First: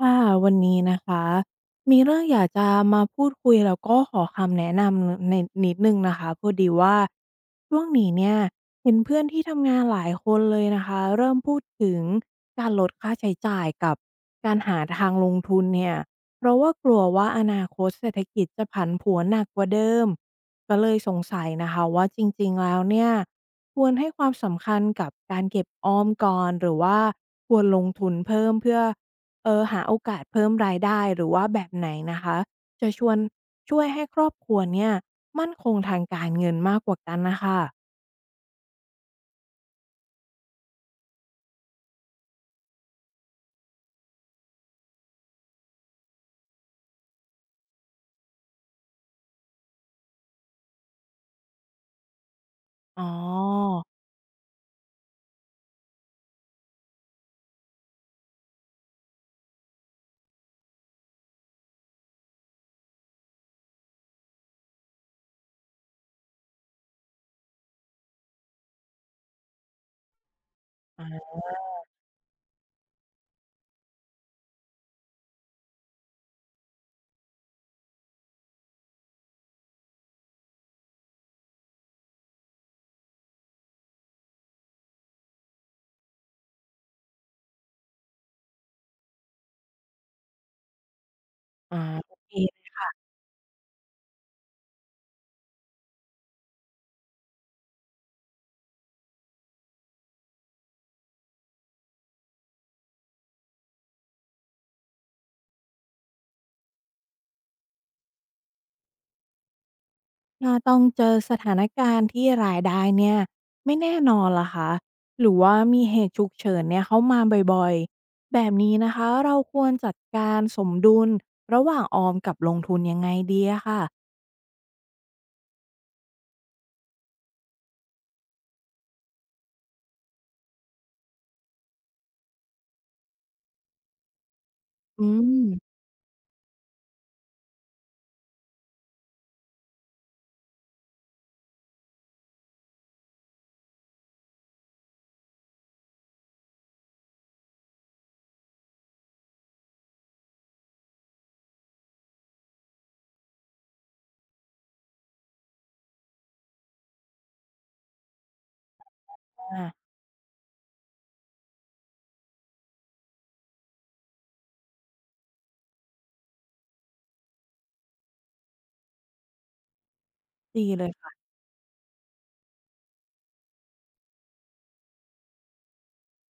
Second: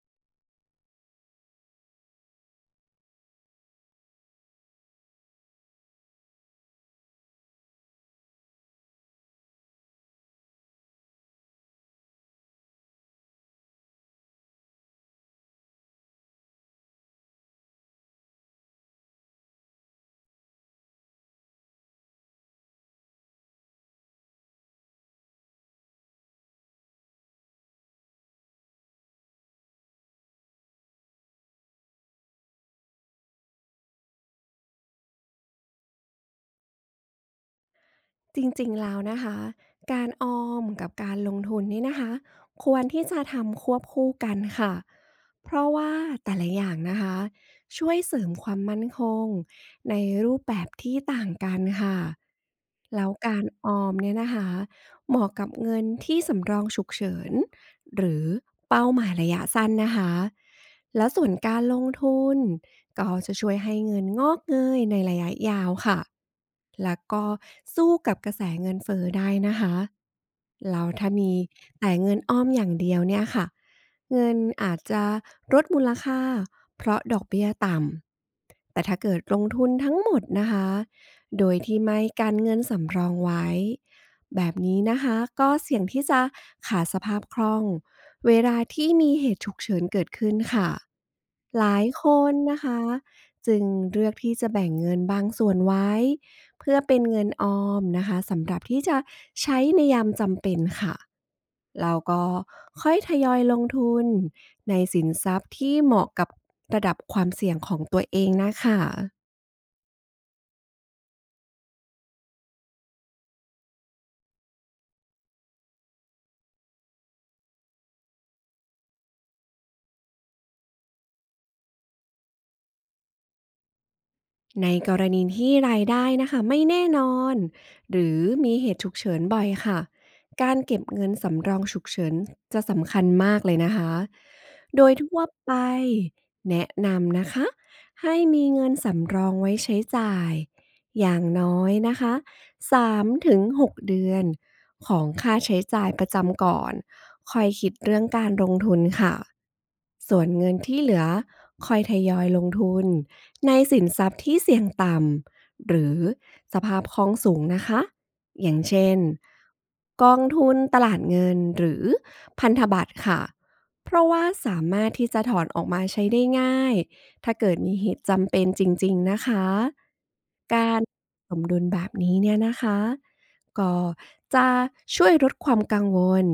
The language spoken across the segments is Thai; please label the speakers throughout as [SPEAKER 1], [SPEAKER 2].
[SPEAKER 1] ค่ะวันนี้นะคะมีเรื่องอยากจะมาพูดคุยแล้วก็ขอคำแนะนำในนิดหนึ่งนะคะพอดีว่าช่วงนี้เนี่ยเห็นเพื่อนที่ทำงานหลายคนเลยนะคะเริ่มพูดถึงการลดค่าใช้จ่ายกับการหาทางลงทุนเนี่ยเพราะว่ากลัวว่าอนาคตเศรษฐกิจจะผันผวนหนักกว่าเดิมก็เลยสงสัยนะคะว่าจริงๆแล้วเนี่ยควรให้ความสำคัญกับการเก็บออมก่อนหรือว่าควรลงทุนเพิ่มเพื่อ หาโอกาสเพิ่มรายได้หรือว่าแบบไหนนะคะจะชวนช่วยให้ครอบครัวเนี่ยมั่นคงทางการเงินมากกว่ากันน่ะค่ะ
[SPEAKER 2] จริงๆ แล้วนะคะ การออมกับการลงทุนนี่นะคะควรที่จะทำควบคู่กันค่ะ เพราะว่าแต่ละอย่างนะคะช่วยเสริมความมั่นคงในรูปแบบที่ต่างกันค่ะ
[SPEAKER 1] อ๋อ
[SPEAKER 2] แล้วการออมเนี่ยนะคะเหมาะกับเงินที่สำรองฉุกเฉิน หรือเป้าหมายระยะสั้นนะคะและส่วนการลงทุนก็จะช่วยให้เงินงอกเงยในระยะยาวค่ะแล้วก็สู้กับกระแสเงินเฟอ้อได้นะคะเราถ้า
[SPEAKER 1] อา
[SPEAKER 2] มีแต่เงินอ้อมอย่างเดียวเนี่ยค่ะเงินอาจจะลดมูลค่าเพราะดอกเบี้ยต่ำแต่ถ้าเกิดลงทุนทั้งหมดนะคะโดยที่ไม่การเงินสำรองไว้ แบบนี้นะคะก็เสี่ยงที่จะขาดสภาพคล่องเวลาที่มีเหตุฉุกเฉินเกิดขึ้นค่ะห
[SPEAKER 1] อา
[SPEAKER 2] ลายค
[SPEAKER 1] โอเค
[SPEAKER 2] นนะคะจึงเลือกที่จะแบ่งเงินบางส่วนไว้เพื่อเป็นเงินออมนะคะสำหรับที่จะใช้ในยามจำเป็นค่ะเราก็ค่อยทยอยลงทุนในสินทรัพย์ที่เหมาะกับระดับความเสี่ยงของตัวเองนะคะ
[SPEAKER 1] ถ้าต้องเจอสถานการณ์ที่รายได้เนี่ยไม่แน่นอนล่ะคะหรือว่ามีเหตุฉุกเฉินเนี่ยเข้ามาบ่อยๆแบบนี้นะคะเราควรจัดการสมดุลระหว่างออมกับลงทุนยังไงดีอะค่ะ
[SPEAKER 2] ในกรณีที่รายได้นะคะไม่แน่นอนหรือมีเหตุฉุกเฉินบ่อยค่ะการเก็บเงินสำรองฉุกเฉินจะสำคัญมากเลยนะคะโดย
[SPEAKER 1] อื
[SPEAKER 2] ทั่ว
[SPEAKER 1] ม
[SPEAKER 2] ไปแนะนำนะคะให้มีเงินสำรองไว้ใช้จ่ายอย่างน้อยนะคะ3ถึง6เดือนของค่าใช้จ่ายประจำก่อนคอยคิดเรื่องการลงทุนค่ะส่วนเงินที่เหลือคอยทยอยลงทุน ในสินทรัพย์ที่เสี่ยงต่ำหรือสภาพคล่องสูงนะคะอย่างเช่น
[SPEAKER 1] อา
[SPEAKER 2] กองทุนตลาดเงินหรือพันธบัตรค่ะเพราะว่าสามารถที่จะถอนออกมาใช้ได้ง่ายถ้าเกิดมีเหตุจำเป็นจริงๆนะคะ
[SPEAKER 1] ดี
[SPEAKER 2] การ
[SPEAKER 1] เลย
[SPEAKER 2] สมดุลแบบนี้เนี่ยนะคะก็จะช่วยลดความกังวล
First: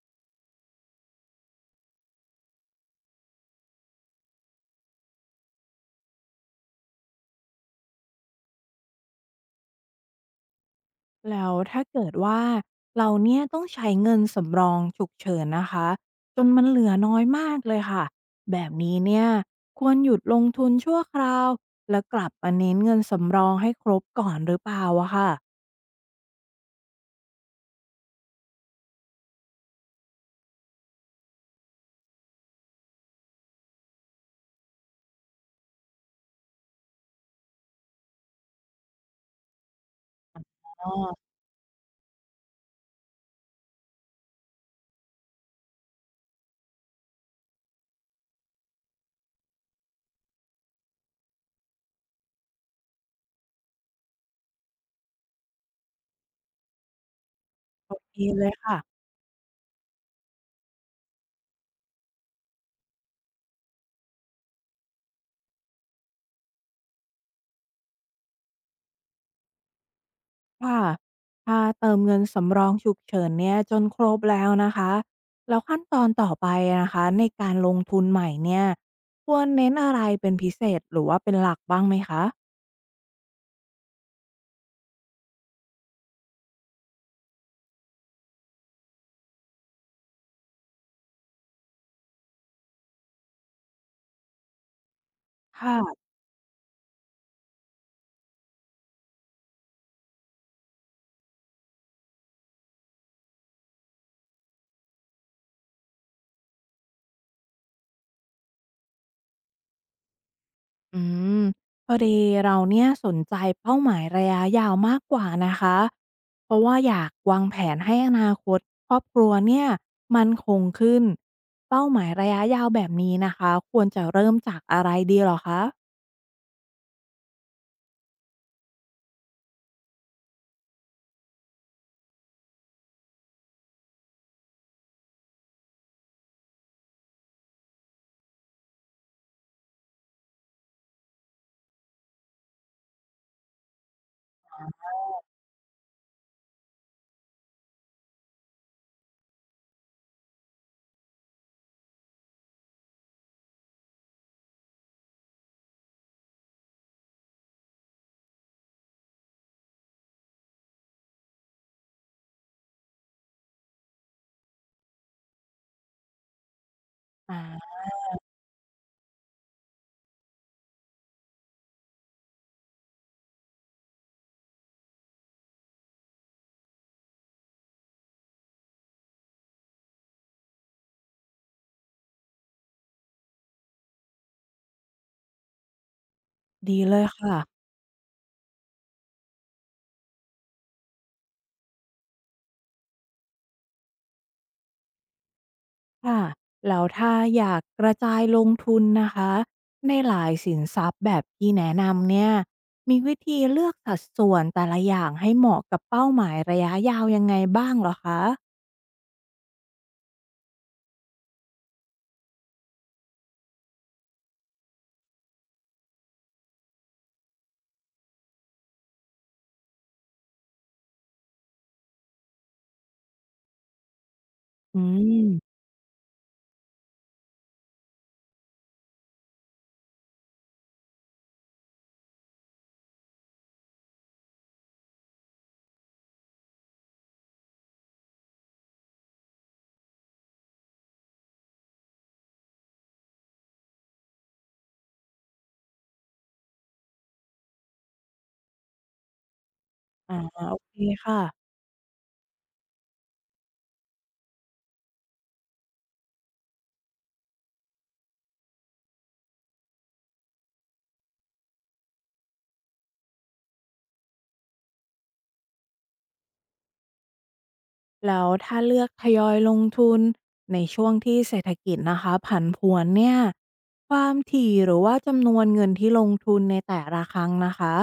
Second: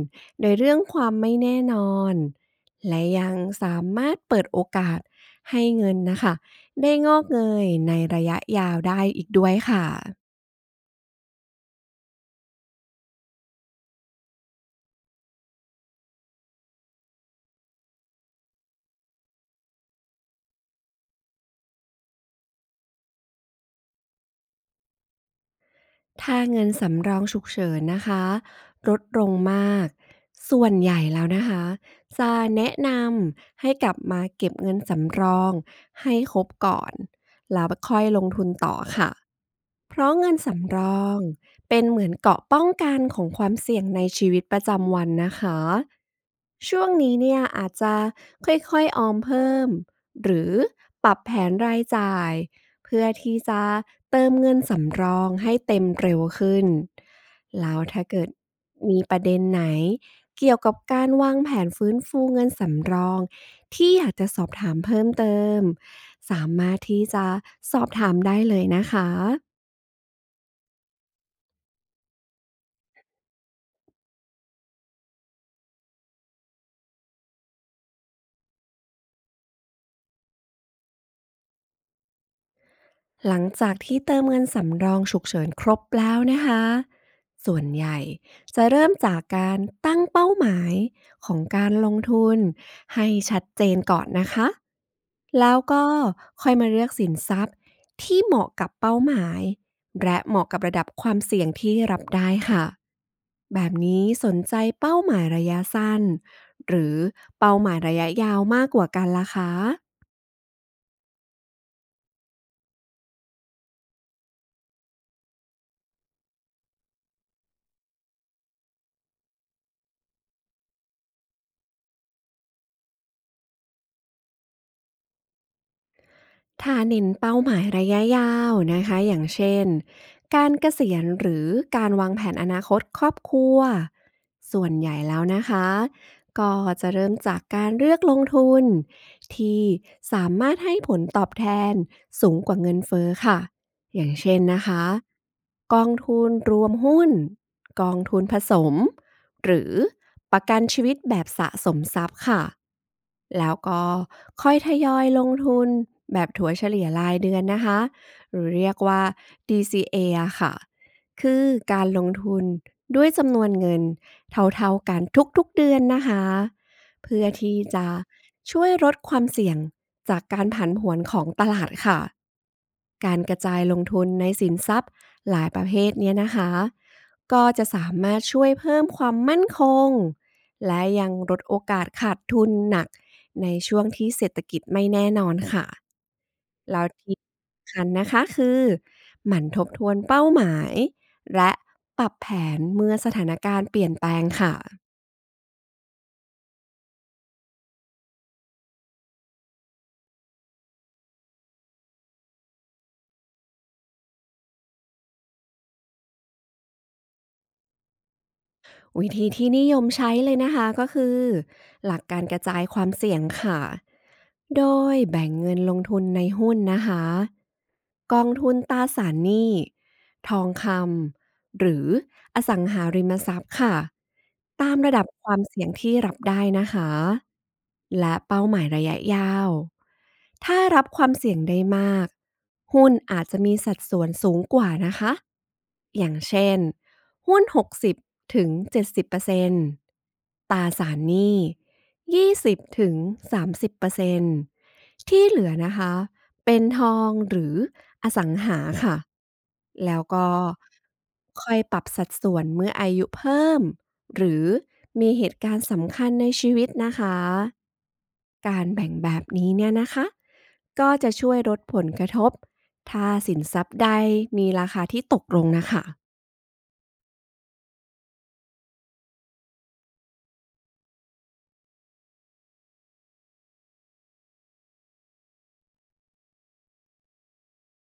[SPEAKER 2] ในเรื่องความไม่แน่นอนและยังสามารถเปิดโอกาสให้เงินนะคะ ได้งอกเงยในระยะยาวได้อีกด้วยค่ะ
[SPEAKER 1] แล้วถ้าเกิดว่าเราเนี่ยต้องใช้เงินสำรองฉุกเฉินนะคะจนมันเหลือน้อยมากเลยค่ะแบบนี้เนี่ยควรหยุดลงทุนชั่วคราวแล้วกลับมาเน้นเงินสำรองให้ครบก่อนหรือเปล่าอะค่ะ
[SPEAKER 2] ถ้าเงินสำรองฉุกเฉินนะคะลดลงมาก ส่วนใหญ่แล้วนะคะจะแนะนำให้กลับมาเก็บเงินสำรองให้ครบก่อนแล้วค่อยลงทุนต่อค่ะ เพราะเงินสำร
[SPEAKER 1] อ๋อ
[SPEAKER 2] องเป็นเหมือนเกราะป้องกันของความเสี่ยงในชีวิตประจำวันนะคะช่วงนี้เนี่ยอาจจะค่อยๆออมเพิ่มหรือปรับแผนรายจ่ายเพื่อที่จะเติมเงินสำรองให้เต็มเร็วขึ้นแล้ว
[SPEAKER 1] โอ
[SPEAKER 2] ถ้า
[SPEAKER 1] เค
[SPEAKER 2] เกิด
[SPEAKER 1] เลยค่ะ
[SPEAKER 2] มีประเด็นไหนเกี่ยวกับการวางแผนฟื้นฟูเงินสำรองที่อยากจะสอบถามเพิ่มเติมสามารถที่จะสอบถามได้เลยนะคะ
[SPEAKER 1] ค่ะถ้าเติมเงินสำรองฉุกเฉินเนี่ยจนครบแล้วนะคะแล้วขั้นตอนต่อไปนะคะในการลงทุนใหม่เนี่ยควรเน้นอะไรเป็นพิเศษหรือว่าเป็นหลักบ้างไหมคะ
[SPEAKER 2] หลังจากที่เติมเงินสำรองฉุกเฉินครบแล้วนะคะ ส่วนใหญ่จะเริ่มจากการตั้งเป้าหมายของการลงทุนให้ชัดเจนก่อนนะคะ แล้วก็
[SPEAKER 1] ค่ะ
[SPEAKER 2] ค่อยมาเลือกสินทรัพย์ที่เหมาะกับเป้าหมายและเหมาะกับระดับความเสี่ยงที่รับได้ค่ะแบบนี้สนใจเป้าหมายระยะสั้นหรือเป้าหมายระยะยาวมากกว่ากันล่ะคะ
[SPEAKER 1] อืมพอดีเราเนี่ยสนใจเป้าหมายระยะยาวมากกว่านะคะเพราะว่าอยากวางแผนให้อนาคตครอบครัวเนี่ยมันคงขึ้นเป้าหมายระยะยาวแบบนี้นะคะควรจะเริ่มจากอะไรดีเหรอคะ
[SPEAKER 2] ถ้าเน้นเป้าหมายระยะยาวนะคะอย่างเช่นการเกษียณหรือการวางแผนอนาคตครอบครัวส่วนใหญ่แล้วนะคะก็จะเริ่มจากการเลือกลงทุนที่สามารถให้ผลตอบแทนสูงกว่าเงินเฟ้อค่ะอย่างเช่นนะคะกองทุนรวมหุ้นกองทุนผสม หรือประกันชีวิตแบบสะสมทรัพย์ค่ะแล้วก็ค่อยทยอยลงทุนแบบถัวเฉลี่ยรายเดือนนะคะหรือเรียกว่า DCA ออะค่ะคือการลงทุนด้วยจำนวนเงินเท่าๆกันทุกๆเดือนนะคะเพื่อ
[SPEAKER 1] อ่
[SPEAKER 2] ที่
[SPEAKER 1] า
[SPEAKER 2] จะช่วยลดความเสี่ยงจากการผันผวนของตลาดค่ะการกระจายลงทุนในสินทรัพย์หลายประเภทเนี้ยนะคะ ก็จะสามารถช่วยเพิ่มความมั่นคงและยังลดโอกาสขาดทุนหนักในช่วงที่เศรษฐกิจไม่แน่นอนค่ะ
[SPEAKER 1] ดี
[SPEAKER 2] แล้ว
[SPEAKER 1] เลย
[SPEAKER 2] ที่ส
[SPEAKER 1] ค่ะ
[SPEAKER 2] ำคัญนะคะคือหมั่นทบทวนเป้าหมายและปรับแผนเมื่อสถานการณ์เปลี่ยนแปลงค่ะ
[SPEAKER 1] ค่ะแล้วถ้าอยากกระจายลงทุนนะคะในหลายสินทรัพย์แบบที่แนะนำเนี่ยมีวิธีเลือกสัดส่วนแต่ละอย่างให้เหมาะกับเป้าหมายระยะยาวยังไงบ้างเหรอคะ
[SPEAKER 2] วิธีที่นิยมใช้เลยนะคะก็คือหลักการกระจายความเสี่ยงค่ะโดยแบ่งเงินลงทุนในหุ้นนะคะกองทุนตราสารหนี้ทองคำหรืออสังหาริมทรัพย์ค่ะตาม
[SPEAKER 1] อื
[SPEAKER 2] ระดับความ
[SPEAKER 1] ม
[SPEAKER 2] เสี่ยงที่รับได้นะคะและเป้าหมายระยะยาวถ้ารับความเสี่ยงได้มากหุ้นอาจจะมีสัดส่วนสูงกว่านะคะอย่างเช่น หุ้น60-70%ตตราสารหนี้20-30%ที่เหลือนะคะ เป็นทองหรืออสังหาค่ะ แล้ว
[SPEAKER 1] อ่า
[SPEAKER 2] ก็
[SPEAKER 1] โอเคค่ะ
[SPEAKER 2] ค่อยปรับสัดส่วนเมื่ออายุเพิ่มหรือมีเหตุการณ์สำคัญในชีวิตนะคะ การแบ่งแบบนี้เนี่ยนะคะ ก็จะช่วยลดผลกระทบถ้าสินทรัพย์ใดมีราคาที่ตกลงนะคะ
[SPEAKER 1] แล้วถ้าเลือกทยอยลงทุนในช่วงที่เศรษฐกิจนะคะผันผวนเนี่ยความถี่หรือว่าจำนวนเงินที่ลงทุนในแต่ละครั้งนะคะ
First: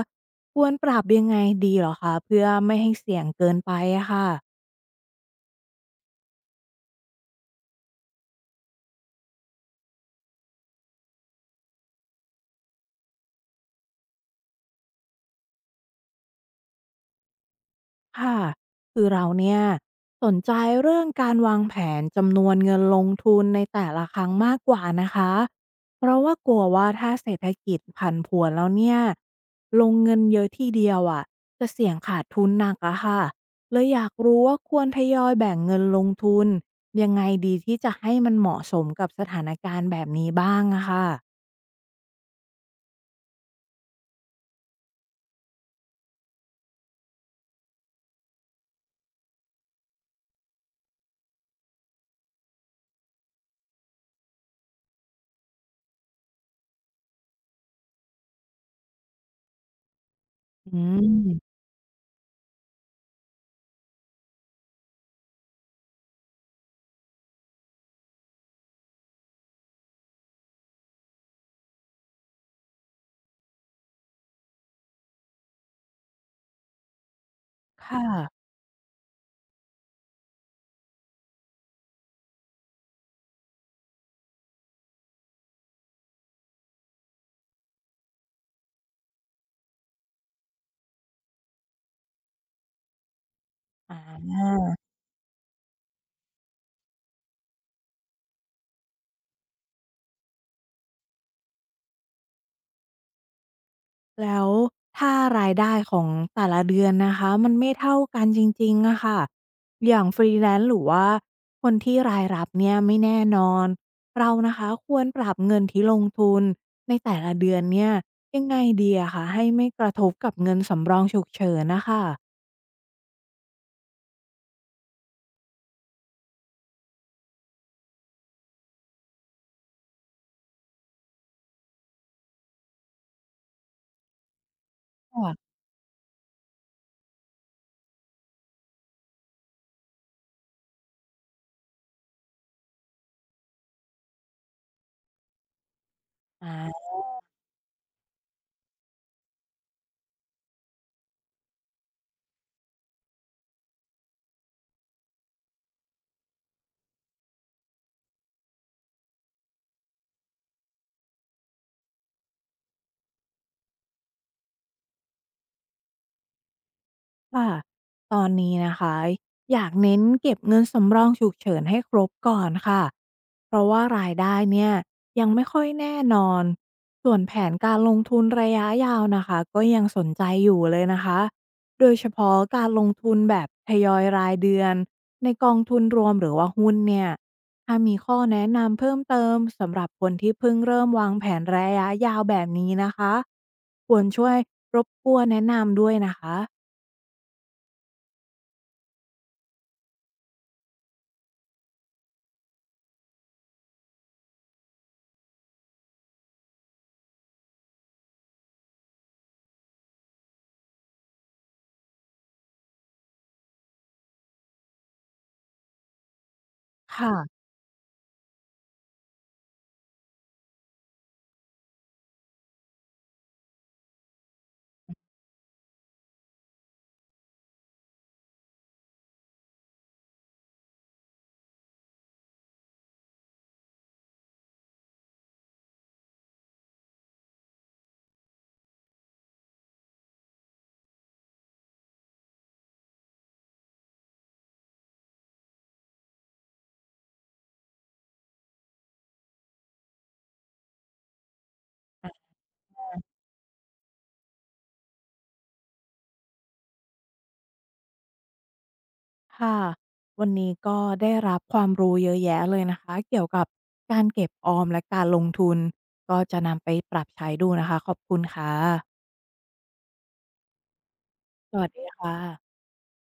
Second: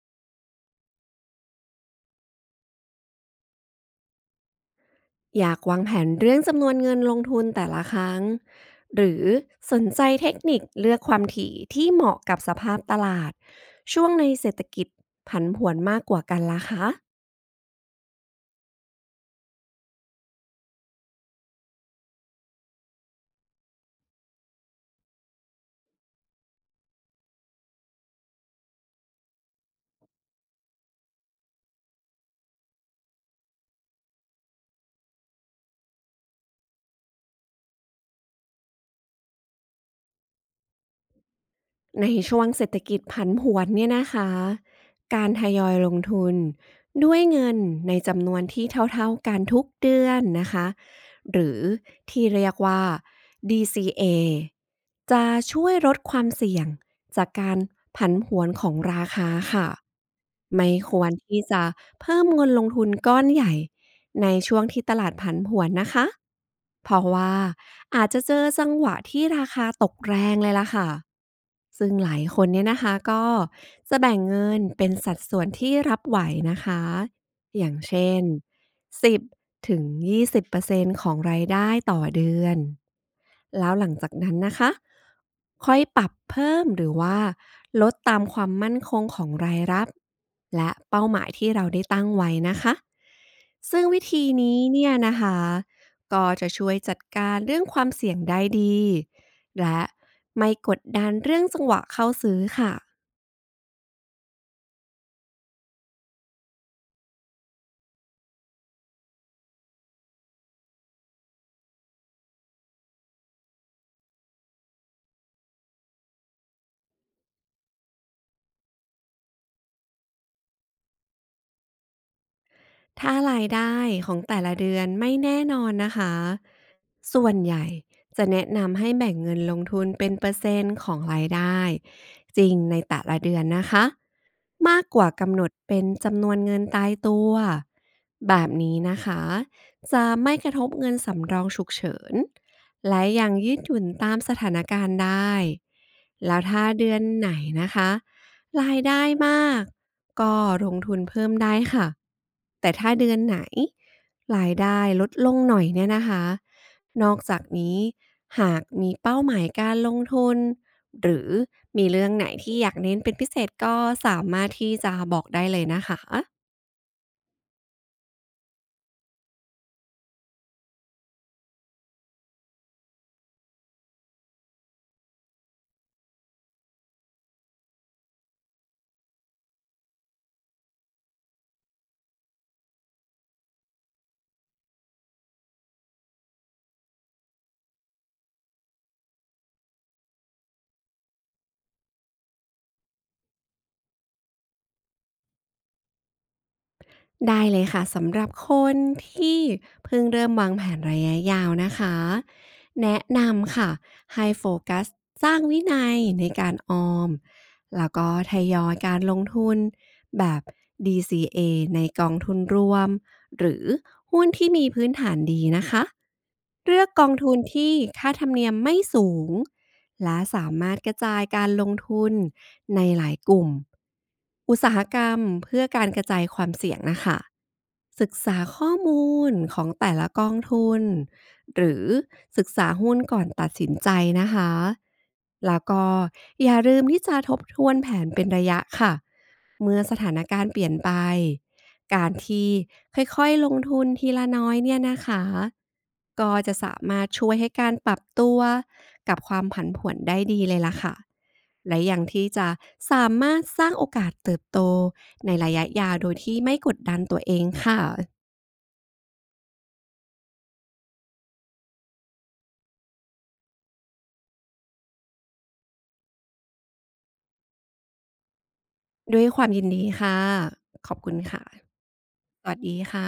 [SPEAKER 1] ควรปรับยังไงดีเหรอคะเพื่อไม่ให้เสี่ยงเกินไปอะค่ะ
[SPEAKER 2] อยากวางแผนเรื่องจำนวนเงินลงทุนแต่ละครั้งหรือสนใจเทคนิคเลือกความถี่ที่เหมาะกับสภาพตลาดช่วงในเศรษฐกิจผันผวนมากกว่ากันล่ะคะ
[SPEAKER 1] ค่ะคือเราเนี่ยสนใจเรื่องการวางแผนจำนวนเงินลงทุนในแต่ละครั้งมากกว่านะคะเพราะว่ากลัวว่าถ้าเศรษฐกิจผันผวนแล้วเนี่ยลงเงินเยอะทีเดียวอ่ะจะเสี่ยงขาดทุนหนักอะค่ะเลยอยากรู้ว่าควรทยอยแบ่งเงินลงทุนยังไงดีที่จะให้มันเหมาะสมกับสถานการณ์แบบนี้บ้างอะค่ะ
[SPEAKER 2] ในช่วงเศรษฐกิจผันผวนเนี่ยนะคะการทยอยลงทุนด้วยเงินในจำนวนที่เท่าๆกันทุกเดือนนะคะหรือที่เรียกว่า DCA จะช่วยลดความเสี่ยงจากการผันผวนของราคาค่ะไม่
[SPEAKER 1] อื
[SPEAKER 2] ควรที่
[SPEAKER 1] ม
[SPEAKER 2] จะเพิ่มเงินลงทุนก้อนใหญ่ใน เพราะว่าอาจจะเจอจังหวะที่ราคาตกแรงเลยล่ะค่ะ ซึ่งหลายคนเนี่ยนะคะก็จะแบ่งเงินเป็นสัดส่วนที่รับไหวนะคะ อย่าง
[SPEAKER 1] ค่ะ
[SPEAKER 2] เช่น10ถึง20%ของรายได้ต่อเดือน แล้วหลังจากนั้นนะคะค่อยปรับเพิ่มหรือว่าลดตามความมั่นคงของรายรับและเป้าหมายที่เราได้ตั้งไว้นะคะ ซึ่ง
[SPEAKER 1] อ
[SPEAKER 2] วิธีนี้
[SPEAKER 1] า
[SPEAKER 2] เนี่ยนะคะ ก็จะช่วยจัดการเรื่องความเสี่ยงได้ดีและไม่กดดันเรื่องจังหวะเข้าซื้อค่ะ
[SPEAKER 1] แล้วถ้ารายได้ของแต่ละเดือนนะคะมันไม่เท่ากันจริงๆอะค่ะอย่างฟรีแลนซ์หรือว่าคนที่รายรับเนี่ยไม่แน่นอนเรานะคะควรปรับเงินที่ลงทุนในแต่ละเดือนเนี่ยยังไงดีอะคะให้ไม่กระทบกับเงินสำรองฉุกเฉินนะคะ
[SPEAKER 2] ถ้ารายได้ของแต่ละเดือนไม่แน่นอนนะคะส่วนใหญ่จะแนะนำให้แบ่งเงินลงทุนเป็นเปอร์เซ็นต์ของรายได้จริงในแต่ละเดือนนะคะมากกว่ากำหน
[SPEAKER 1] ค่ะ
[SPEAKER 2] ดเป็นจำนวนเงินตายตัวแบบนี้นะคะจะไม่กระทบเงินสำรองฉุกเฉินและยังยืดหยุ่นตามสถานการณ์ได้แล้วถ้า
[SPEAKER 1] อา
[SPEAKER 2] เดือนไหนนะคะ รายได้มากก็ลงทุนเพิ่มได้ค่ะแต่ถ้าเดือนไหนรายได้ลดลงหน่อยเนี่ยนะคะนอกจากนี้หากมีเป้าหมายการลงทุนหรือมีเรื่องไหนที่อยากเน้นเป็นพิเศษก็สามารถที่จะบอกได้เลยนะคะ
[SPEAKER 1] ค่ะตอนนี้นะคะอยากเน้นเก็บเงินสำรองฉุกเฉินให้ครบก่อนค่ะเพราะว่ารายได้เนี่ยยังไม่ค่อยแน่นอนส่วนแผนการลงทุนระยะยาวนะคะก็ยังสนใจอยู่เลยนะคะโดยเฉพาะการลงทุนแบบทยอยรายเดือนในกองทุนรวมหรือว่าหุ้นเนี่ยถ้ามีข้อแนะนำเพิ่มเติมสำหรับคนที่เพิ่งเริ่มวางแผนระยะยาวแบบนี้นะคะควรช่วยรบกวนแนะนำด้วยนะคะ
[SPEAKER 2] ได้เลยค่ะสำหรับคนที่เพิ่งเริ่มวางแผนระยะยาวนะคะแนะนำค่ะให้โฟกัสสร้างวินัยในการออมแล้วก็ทยอยการลงทุนแบบ DCA ในกองทุนรวมหรือหุ้นที่มีพื้นฐานดีนะคะเลือกกองทุน
[SPEAKER 1] ค่ะ
[SPEAKER 2] ที่ค่าธรรมเนียมไม่สูง และสามารถกระจายการลงทุนในหลายกลุ่มอุตสาหกรรมเพื่อการกระจายความเสี่ยงนะคะศึกษาข้อมูลของแต่ละกองทุนหรือศึกษาหุ้นก่อนตัดสินใจนะคะแล้วก็อย่าลืมที่จะทบทวนแผนเป็นระยะค่ะ เมื่อสถานการณ์เปลี่ยนไป การที่ค่อยๆลงทุนทีละน้อยเนี่ยนะคะก็จะสามารถช่วยให้การปรับตัวกับความผันผวนได้ดีเลยล่ะค่ะและยังที่จะสามารถสร้างโอกาสเติบโตในระยะยาวโดยที่ไม่กดดันตัวเองค่ะ
[SPEAKER 1] ค่ะวันนี้ก็ได้รับความรู้เยอะแยะเลยนะคะเกี่ยวกับการเก็บออมและการลงทุนก็จะนำไปปรับใช้ดูนะคะขอบคุณค่ะ
[SPEAKER 2] ด้วยความยินดีค่ะขอบคุณค่ะ
[SPEAKER 1] สวัสดีค่ะ
[SPEAKER 2] สวัสดีค่ะ